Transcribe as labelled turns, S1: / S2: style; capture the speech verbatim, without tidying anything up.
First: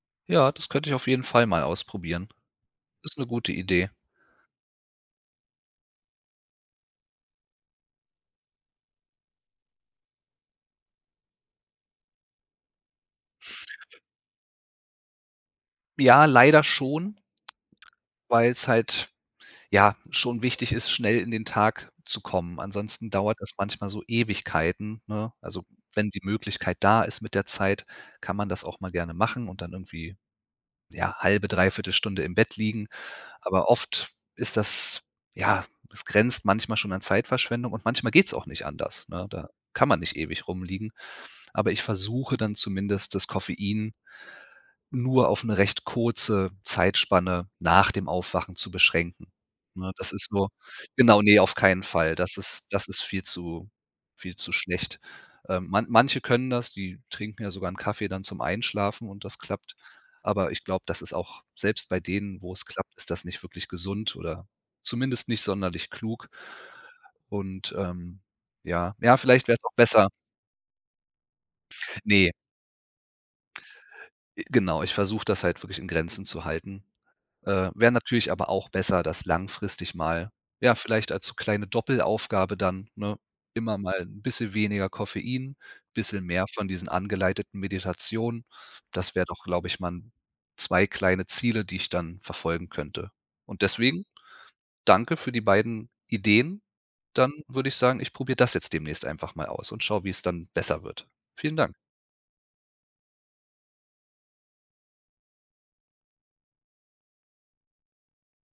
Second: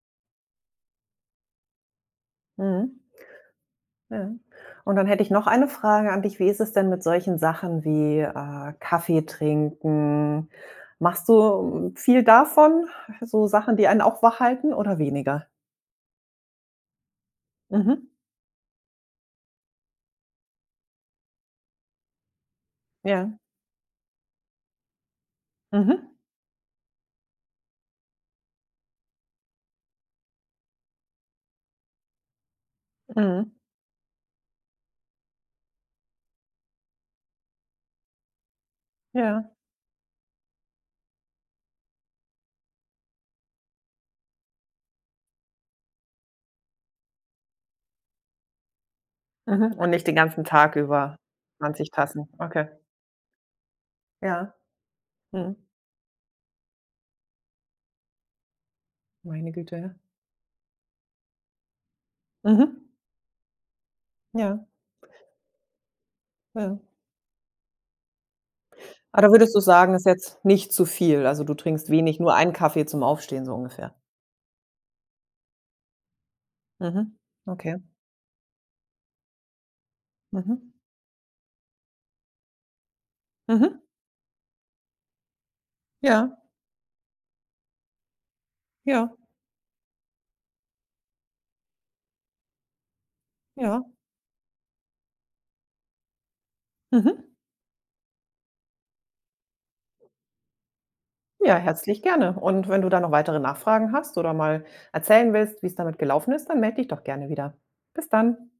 S1: Ja, das könnte ich auf jeden Fall mal ausprobieren.
S2: Mhm.
S1: Ist 'ne gute Idee.
S2: Ja. Und dann hätte ich noch eine Frage an dich: Wie ist es denn mit solchen Sachen wie, äh, Kaffee trinken? Machst du, hm, viel, davon? So Sachen, die einen auch wachhalten oder weniger?
S1: Ja, leider schon
S2: Mhm.
S1: weil's halt, ja, schon wichtig ist, schnell in den Tag zu kommen, ansonsten
S2: Ja.
S1: dauert das manchmal so Ewigkeiten, ne? Also,
S2: Mhm.
S1: wenn die Möglichkeit da ist mit der Zeit, kann man das auch mal gerne machen und dann irgendwie ja halbe, dreiviertel Stunde im Bett liegen,
S2: Mhm.
S1: aber oft ist das ja, es grenzt manchmal schon an Zeitverschwendung und manchmal geht's auch nicht anders, ne? Da
S2: Ja.
S1: kann man nicht ewig rumliegen, aber ich versuche dann zumindest das Koffein nur auf 'ne recht kurze Zeitspanne nach dem Aufwachen zu beschränken,
S2: Mhm. Und
S1: ne?
S2: nicht
S1: Das
S2: den
S1: ist
S2: ganzen
S1: nur
S2: Tag über
S1: genau, ne, auf keinen
S2: zwanzig
S1: Fall.
S2: Tassen?
S1: Das ist,
S2: Okay.
S1: das ist viel zu viel zu
S2: Ja.
S1: schlecht. Äh,
S2: Mhm.
S1: man manche können das, die trinken ja sogar 'n Kaffee dann zum Einschlafen und das
S2: Meine
S1: klappt,
S2: Güte.
S1: aber ich glaube, das ist auch selbst bei denen, wo's
S2: Mhm.
S1: klappt, ist das nicht wirklich gesund oder
S2: Ja.
S1: zumindest nicht sonderlich klug.
S2: Ja.
S1: Und, ähm ja, ja
S2: Ah, da
S1: vielleicht
S2: würdest
S1: wäre
S2: du
S1: es auch
S2: sagen, ist
S1: besser.
S2: jetzt nicht zu viel? Also, du trinkst wenig,
S1: Ne.
S2: nur einen Kaffee zum Aufstehen, so ungefähr.
S1: Äh, genau, ich versuche das halt wirklich in Grenzen zu halten.
S2: Mhm.
S1: Äh,
S2: Okay.
S1: wäre natürlich aber auch besser, das langfristig mal,
S2: Mhm.
S1: ja, vielleicht als so kleine Doppelaufgabe dann, ne immer
S2: Mhm.
S1: mal 'n bisschen weniger Koffein, bisschen
S2: Ja.
S1: mehr von diesen angeleiteten Meditationen.
S2: Ja.
S1: Das wäre doch, glaube ich mal 'n zwei kleine Ziele, die ich dann verfolgen könnte. Und
S2: Ja.
S1: deswegen: Danke für die beiden Ideen.
S2: Mhm.
S1: Dann würde ich sagen, ich probiere das jetzt demnächst einfach mal aus und schaue, wie es dann besser wird. Vielen
S2: Ja,
S1: Dank.
S2: herzlich gerne. Und wenn du da noch weitere Nachfragen hast oder mal erzählen willst, wie's damit gelaufen ist, dann melde dich doch gerne wieder. Bis dann.